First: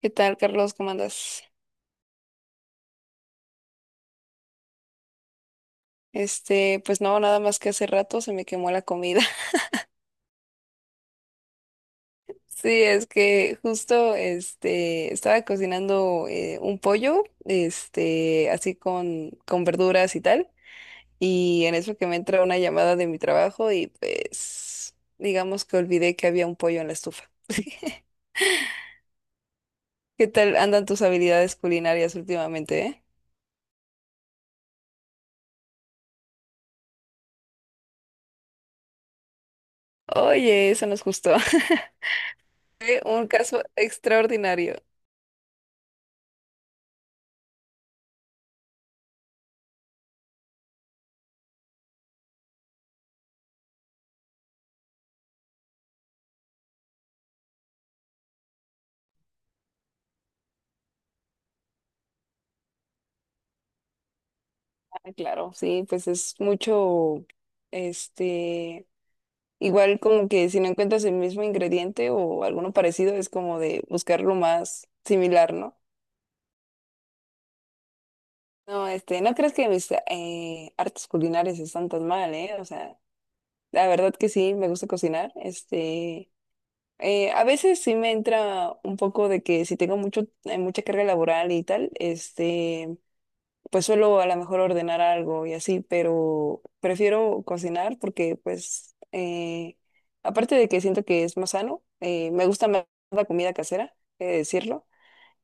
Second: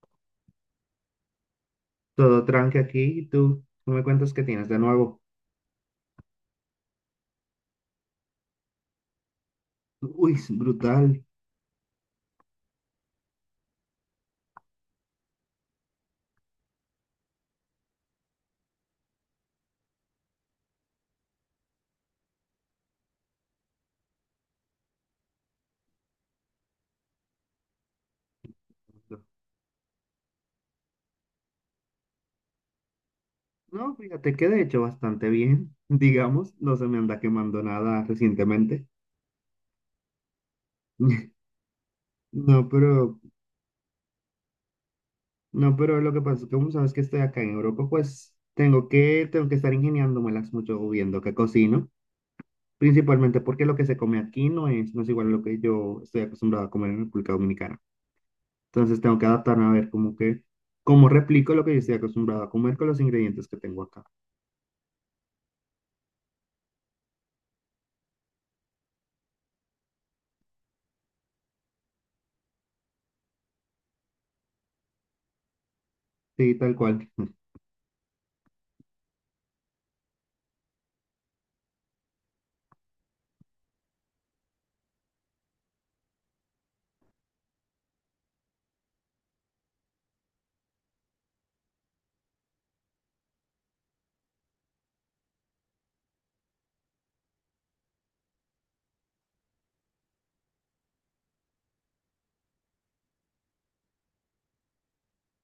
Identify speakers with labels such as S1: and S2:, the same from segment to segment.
S1: ¿Qué tal, Carlos? ¿Cómo andas?
S2: Todo tranque aquí. ¿Y tú? ¿Tú me cuentas qué tienes de nuevo?
S1: Pues no, nada más que hace rato se me quemó la comida.
S2: Uy, es brutal.
S1: Sí, es que justo estaba cocinando un pollo, así con verduras y tal, y en eso que me entra una llamada de mi trabajo y pues digamos que olvidé que había un pollo en la estufa. ¿Qué tal andan tus habilidades culinarias últimamente,
S2: No, fíjate que de hecho bastante bien. Digamos, no se me anda quemando nada recientemente.
S1: Oye, eso nos gustó.
S2: No,
S1: Fue
S2: pero,
S1: un caso extraordinario.
S2: no, pero lo que pasa es que como sabes que estoy acá en Europa, pues tengo que estar ingeniándomelas mucho viendo qué cocino. Principalmente porque lo que se come aquí no es igual a lo que yo estoy acostumbrado a comer en República Dominicana. Entonces tengo que adaptarme a ver como que, cómo replico lo que yo estoy acostumbrado a comer con los ingredientes que tengo acá.
S1: Ah, claro, sí, pues es mucho, este, igual como que si no encuentras el mismo ingrediente o alguno parecido, es como de buscar lo más similar, ¿no?
S2: Sí, tal cual.
S1: No, no crees que mis artes culinarias están tan mal, ¿eh? O sea, la verdad que sí, me gusta cocinar, a veces sí me entra un poco de que si tengo mucha carga laboral y tal, pues suelo a lo mejor ordenar algo y así, pero prefiero cocinar porque aparte de que siento que es más sano, me gusta más la comida casera, he de decirlo,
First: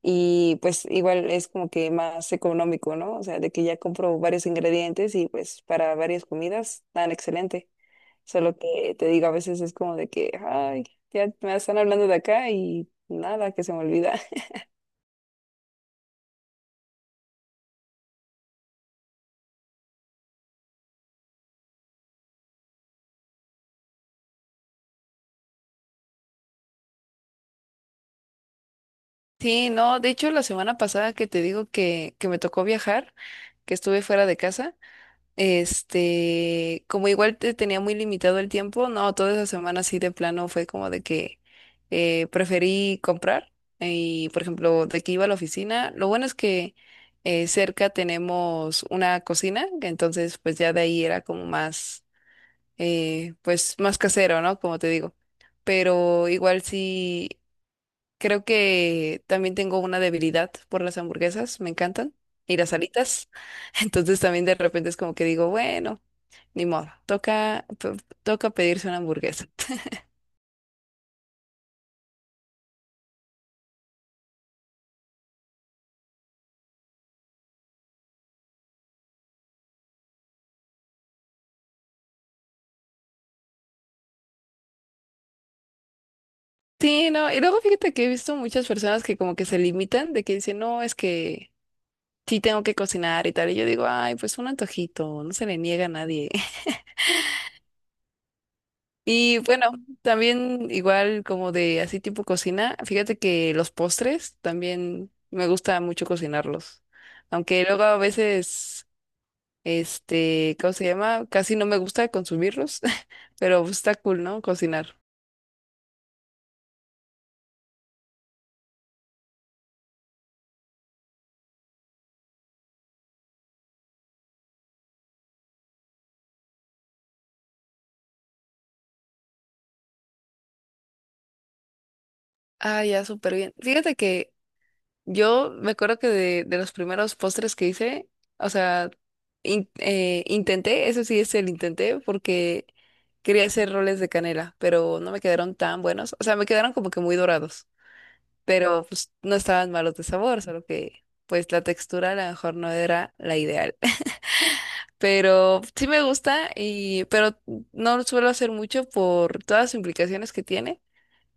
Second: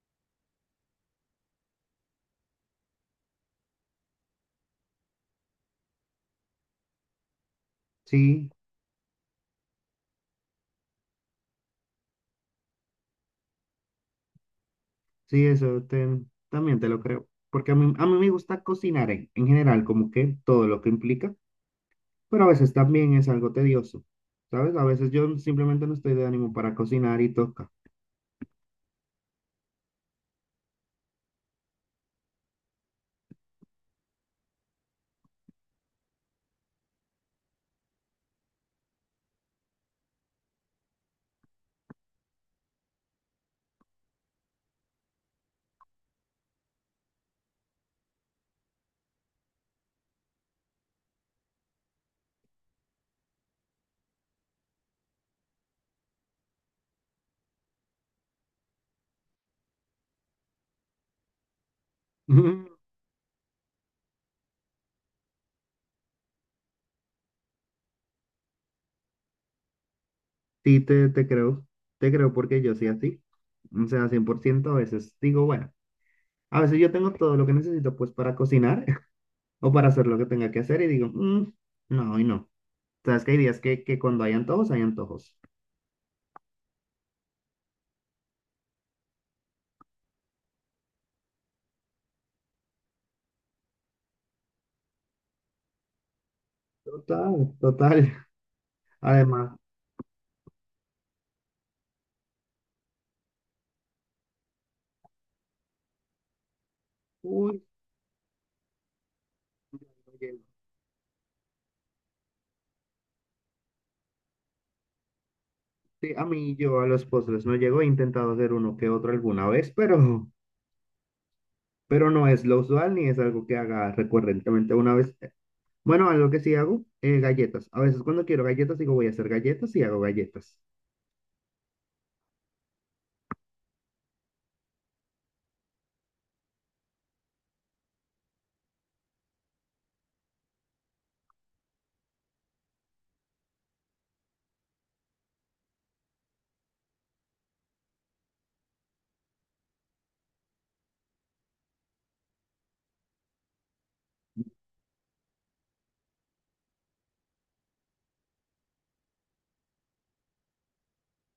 S1: y pues igual es como que más económico, ¿no? O sea, de que ya compro varios ingredientes y pues para varias comidas tan excelente.
S2: Sí,
S1: Solo que te digo, a veces es como de que, ay, ya me están hablando de acá y nada, que se me olvida.
S2: sí, también te lo creo. Porque a mí me gusta cocinar en general, como que todo lo que implica, pero a veces también es algo tedioso, ¿sabes? A veces yo simplemente no estoy de ánimo para cocinar y toca.
S1: Sí, no, de hecho la semana pasada que te digo que me tocó viajar, que estuve fuera de casa, como igual te tenía muy limitado el tiempo, no, toda esa semana sí de plano fue como de que preferí comprar y, por ejemplo, de que iba a la oficina, lo bueno es que cerca tenemos una cocina, entonces pues ya de ahí era como más, pues más casero, ¿no? Como te digo, pero igual sí. Creo que también tengo una debilidad por las hamburguesas, me encantan, y las alitas. Entonces también de repente es como que digo, bueno, ni modo, toca pedirse una hamburguesa.
S2: Sí, te creo porque yo soy así. O sea, 100% a veces digo, bueno, a veces yo tengo todo lo que necesito pues para cocinar o para hacer lo que tenga que hacer y digo, "Mm, no, hoy no. Sabes que hay días que cuando hay antojos, hay antojos.
S1: Sí, no, y luego fíjate que he visto muchas personas que como que se limitan, de que dicen, no, es que sí tengo que cocinar y tal, y yo digo, ay, pues un antojito, no se le niega a nadie.
S2: Total, total.
S1: Y
S2: Además,
S1: bueno, también igual como de así tipo cocina, fíjate que los postres también me gusta mucho cocinarlos.
S2: uy,
S1: Aunque luego a veces,
S2: no llego.
S1: ¿cómo se llama? Casi no me gusta consumirlos, pero está cool, ¿no? Cocinar.
S2: Sí, a mí yo a los postres no llego, he intentado hacer uno que otro alguna vez, pero no es lo usual ni es algo que haga recurrentemente una vez. Bueno, algo que sí hago, galletas. A veces cuando quiero galletas digo voy a hacer galletas y hago galletas.
S1: Ah, ya, súper bien. Fíjate que yo me acuerdo que de los primeros postres que hice, o sea, intenté, eso sí es el intenté, porque quería hacer roles de canela, pero no me quedaron tan buenos. O sea, me quedaron como que muy dorados, pero pues no estaban malos de sabor, solo que pues la textura a lo mejor no era la ideal. Pero sí me gusta y pero no lo suelo hacer mucho por todas las implicaciones que tiene.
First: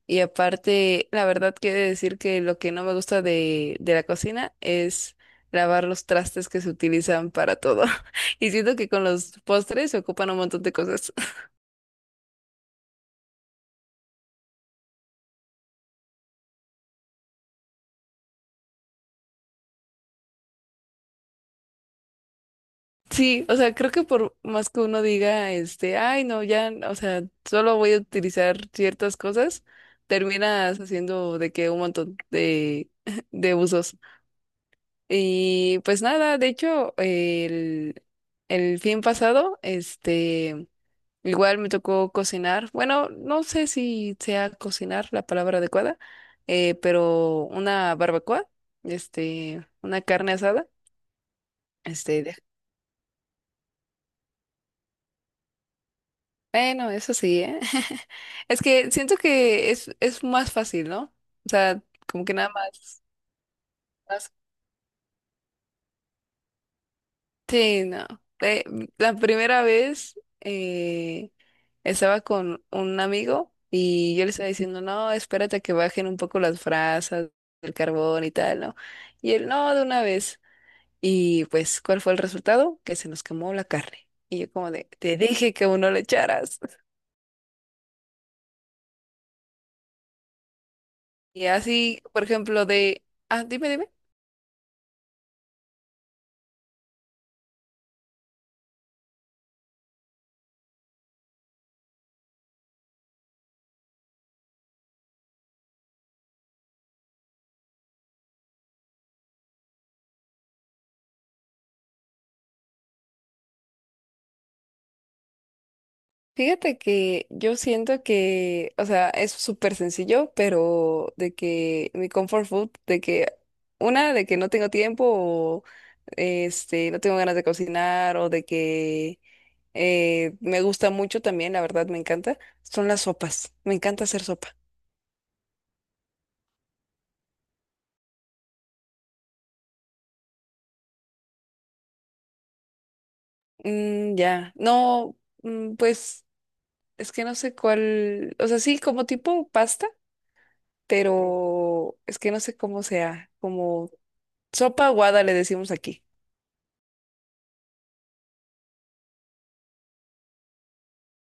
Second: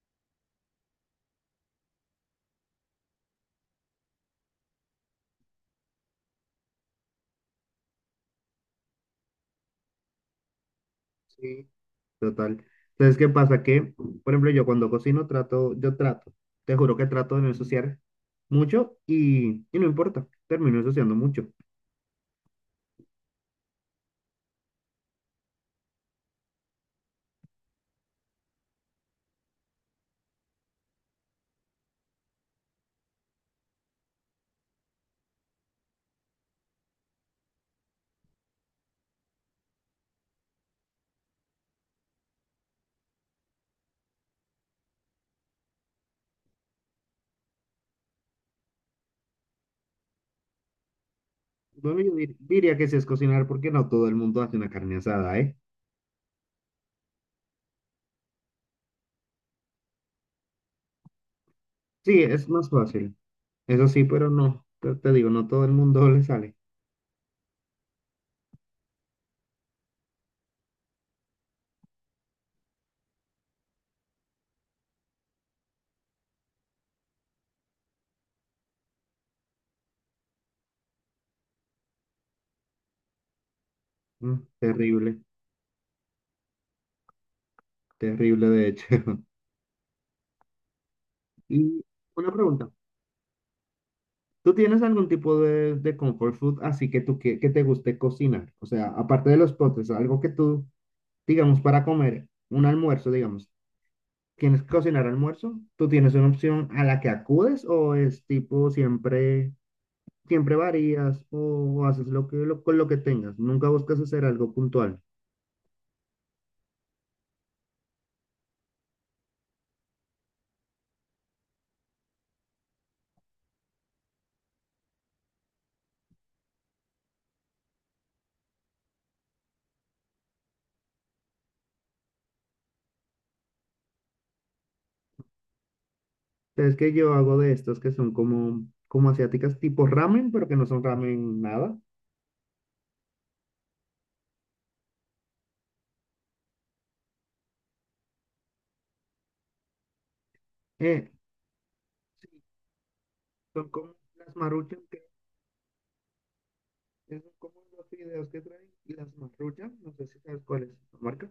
S1: Y aparte, la verdad quiero decir que lo que no me gusta de la cocina es lavar los trastes que se utilizan para todo. Y siento que con los postres se ocupan un montón de cosas.
S2: Sí. Total. Entonces, ¿qué pasa? Que, por ejemplo, yo trato, te juro que trato de no ensuciar mucho y no importa, termino ensuciando mucho.
S1: Sí, o sea, creo que por más que uno diga, ay, no, ya, no, o sea, solo voy a utilizar ciertas cosas, terminas haciendo de que un montón de, de usos. Y pues nada, de hecho, el fin pasado, igual me tocó cocinar. Bueno, no sé si sea cocinar la palabra adecuada, pero una barbacoa, una carne asada,
S2: Bueno,
S1: este, de-
S2: diría que sí es cocinar porque no todo el mundo hace una carne asada, eh.
S1: bueno, eso sí, ¿eh? Es que siento que es más fácil, ¿no? O sea,
S2: Sí,
S1: como que
S2: es
S1: nada
S2: más
S1: más,
S2: fácil. Eso sí, pero
S1: más.
S2: no, te digo, no todo el mundo le sale.
S1: Sí, no. Eh, la primera vez estaba con un amigo y yo le estaba diciendo, no, espérate a que bajen un poco las brasas, el carbón y tal, ¿no? Y él, no, de una vez. Y pues, ¿cuál fue el resultado? Que se nos quemó la carne. Y
S2: Mm,
S1: yo como de, te
S2: terrible,
S1: dije que uno le echaras.
S2: terrible de hecho.
S1: Y
S2: Y
S1: así, por
S2: una
S1: ejemplo,
S2: pregunta,
S1: de, ah, dime, dime.
S2: ¿tú tienes algún tipo de comfort food así que que te guste cocinar? O sea, aparte de los postres, algo que tú, digamos, para comer un almuerzo, digamos, ¿quieres cocinar almuerzo? ¿Tú tienes una opción a la que acudes o es tipo siempre, siempre varías o haces lo con lo que tengas? Nunca buscas hacer algo puntual.
S1: Fíjate que yo siento que, o sea, es súper sencillo, pero de que mi comfort food, de que una, de que no tengo tiempo o no tengo ganas de cocinar o de que me gusta mucho también, la verdad me encanta, son las sopas. Me encanta hacer sopa.
S2: Es que yo hago de estos que son como, como asiáticas, tipo ramen, pero que no son ramen nada.
S1: Mm, ya, no, mm, pues es que no sé cuál, o sea, sí, como tipo pasta,
S2: Eh,
S1: pero es que
S2: sí,
S1: no sé cómo sea,
S2: son
S1: como
S2: como las maruchan,
S1: sopa
S2: que
S1: aguada le decimos aquí.
S2: son como los fideos que traen y las maruchan, no sé si sabes cuál es la marca.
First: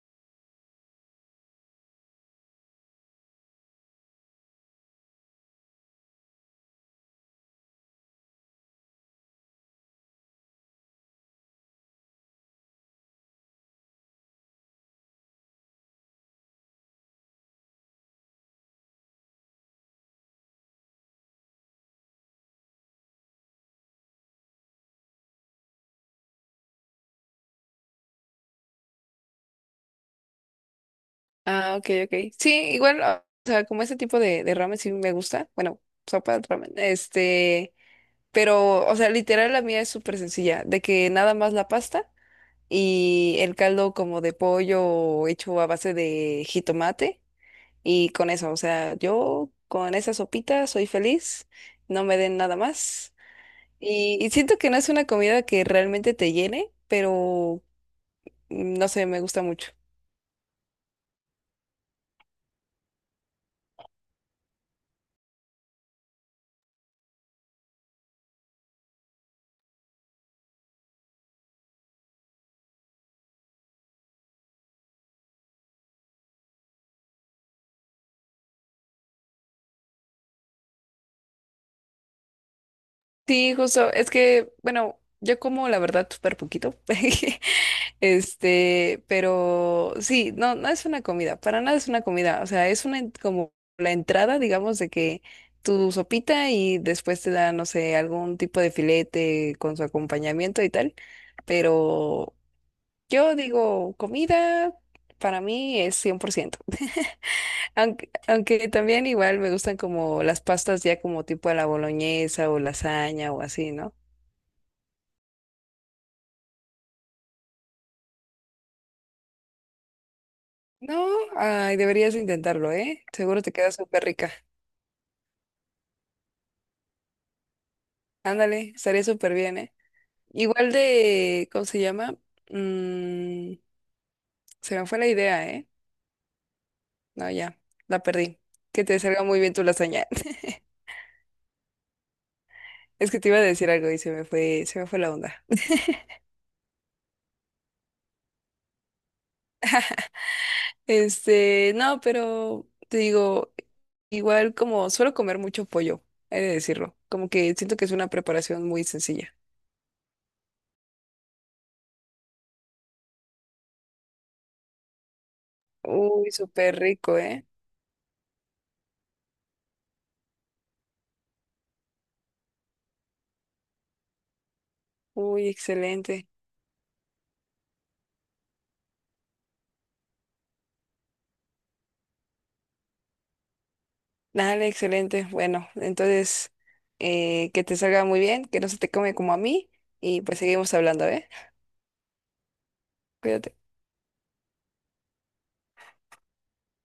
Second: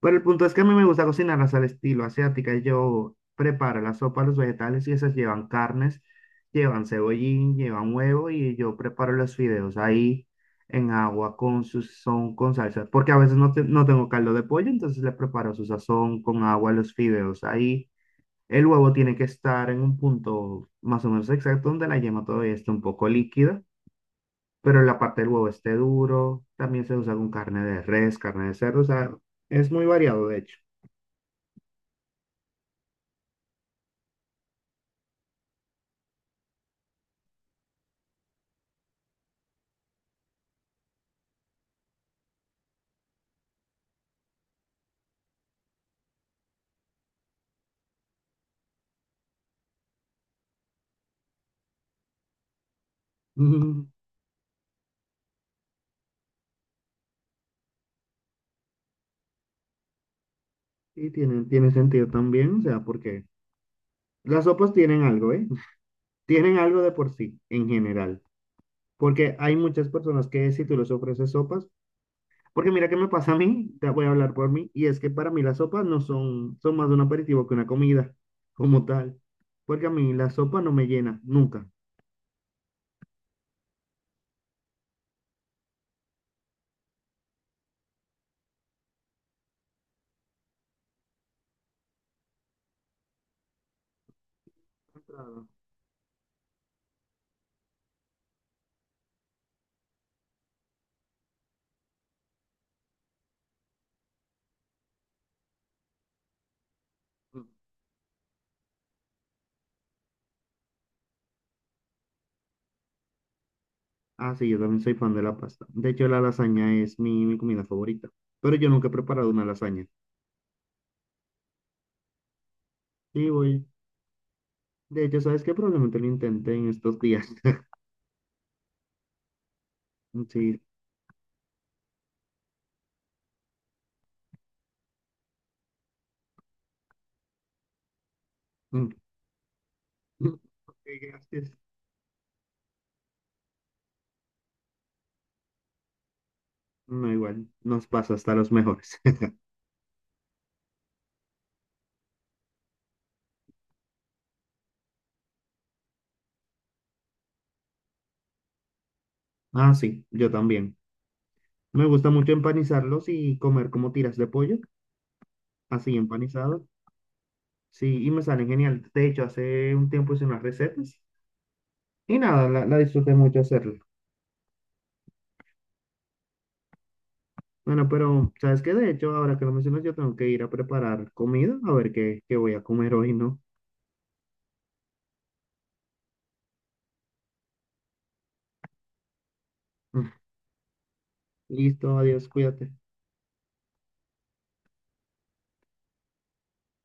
S2: Pero el punto es que a mí me gusta cocinarlas al estilo asiática. Yo preparo la sopa, los vegetales y esas llevan carnes, llevan cebollín, llevan huevo y yo preparo los fideos ahí en agua con su sazón, con salsa. Porque a veces no, no tengo caldo de pollo, entonces le preparo su sazón con agua, los fideos ahí. El huevo tiene que estar en un punto más o menos exacto donde la yema todavía esté un poco líquida, pero la parte del huevo esté duro. También se usa con carne de res, carne de cerdo, o sea, es muy variado de hecho.
S1: Ah, ok, ok. Sí, igual, o sea, como ese tipo de ramen sí me gusta. Bueno, sopa de ramen. Pero, o sea, literal la mía es súper sencilla, de que nada más la pasta y el caldo como de pollo hecho a base de jitomate y con eso, o sea, yo con esa sopita soy feliz, no me den nada más.
S2: Mm,
S1: Y siento que no es una comida que realmente te llene, pero mm, no sé, me gusta mucho.
S2: sí, tiene sentido también, o sea, porque las sopas tienen algo, ¿eh? Tienen algo de por sí, en general. Porque hay muchas personas que si tú les ofreces sopas, porque mira qué me pasa a mí, te voy a hablar por mí, y es que para mí las sopas no son, son más de un aperitivo que una comida, como tal. Porque a mí la sopa no me llena, nunca.
S1: Sí, justo, es que, bueno, yo como la verdad súper poquito, pero sí, no, no es una comida, para nada es una comida, o sea, es una como la entrada, digamos, de que
S2: Entrada.
S1: tu sopita y después te da, no sé, algún tipo de filete con su acompañamiento y tal, pero yo digo, comida para mí es 100%
S2: Mm.
S1: aunque, aunque también igual me gustan como las pastas ya como tipo a la boloñesa o lasaña o así, ¿no?
S2: Ah, sí, yo también soy fan de la pasta. De hecho, la lasaña es mi comida favorita, pero yo nunca he preparado una lasaña.
S1: No, ay, deberías intentarlo, ¿eh?
S2: Sí,
S1: Seguro te
S2: voy.
S1: queda súper rica.
S2: De hecho, ¿sabes qué? Probablemente lo intenté en estos días.
S1: Ándale, estaría súper bien, ¿eh?
S2: Mm, sí.
S1: Igual de, ¿cómo se llama? Mm, se me fue la idea, ¿eh? No, ya, la perdí. Que
S2: Mm.
S1: te salga muy bien tu lasaña.
S2: Mm. Ok, gracias.
S1: Es que te iba a decir algo y se me fue la onda.
S2: No, igual, nos pasa hasta los mejores.
S1: No, pero te digo, igual como suelo comer mucho pollo, he de decirlo. Como que siento que es una preparación muy sencilla.
S2: Ah, sí, yo también. Me gusta mucho empanizarlos y comer como tiras de pollo, así
S1: Uy,
S2: empanizados.
S1: súper rico, ¿eh?
S2: Sí, y me salen genial. De hecho, hace un tiempo hice unas recetas y nada, la disfruté mucho hacerlo.
S1: Uy, excelente.
S2: Bueno, pero ¿sabes qué? De hecho, ahora que lo mencionas, yo tengo que ir a preparar comida, a ver qué voy a comer hoy, ¿no?
S1: Dale, excelente. Bueno, entonces, que te salga muy bien, que no se te come como a mí y pues seguimos hablando, ¿eh?
S2: Listo, adiós, cuídate.
S1: Cuídate.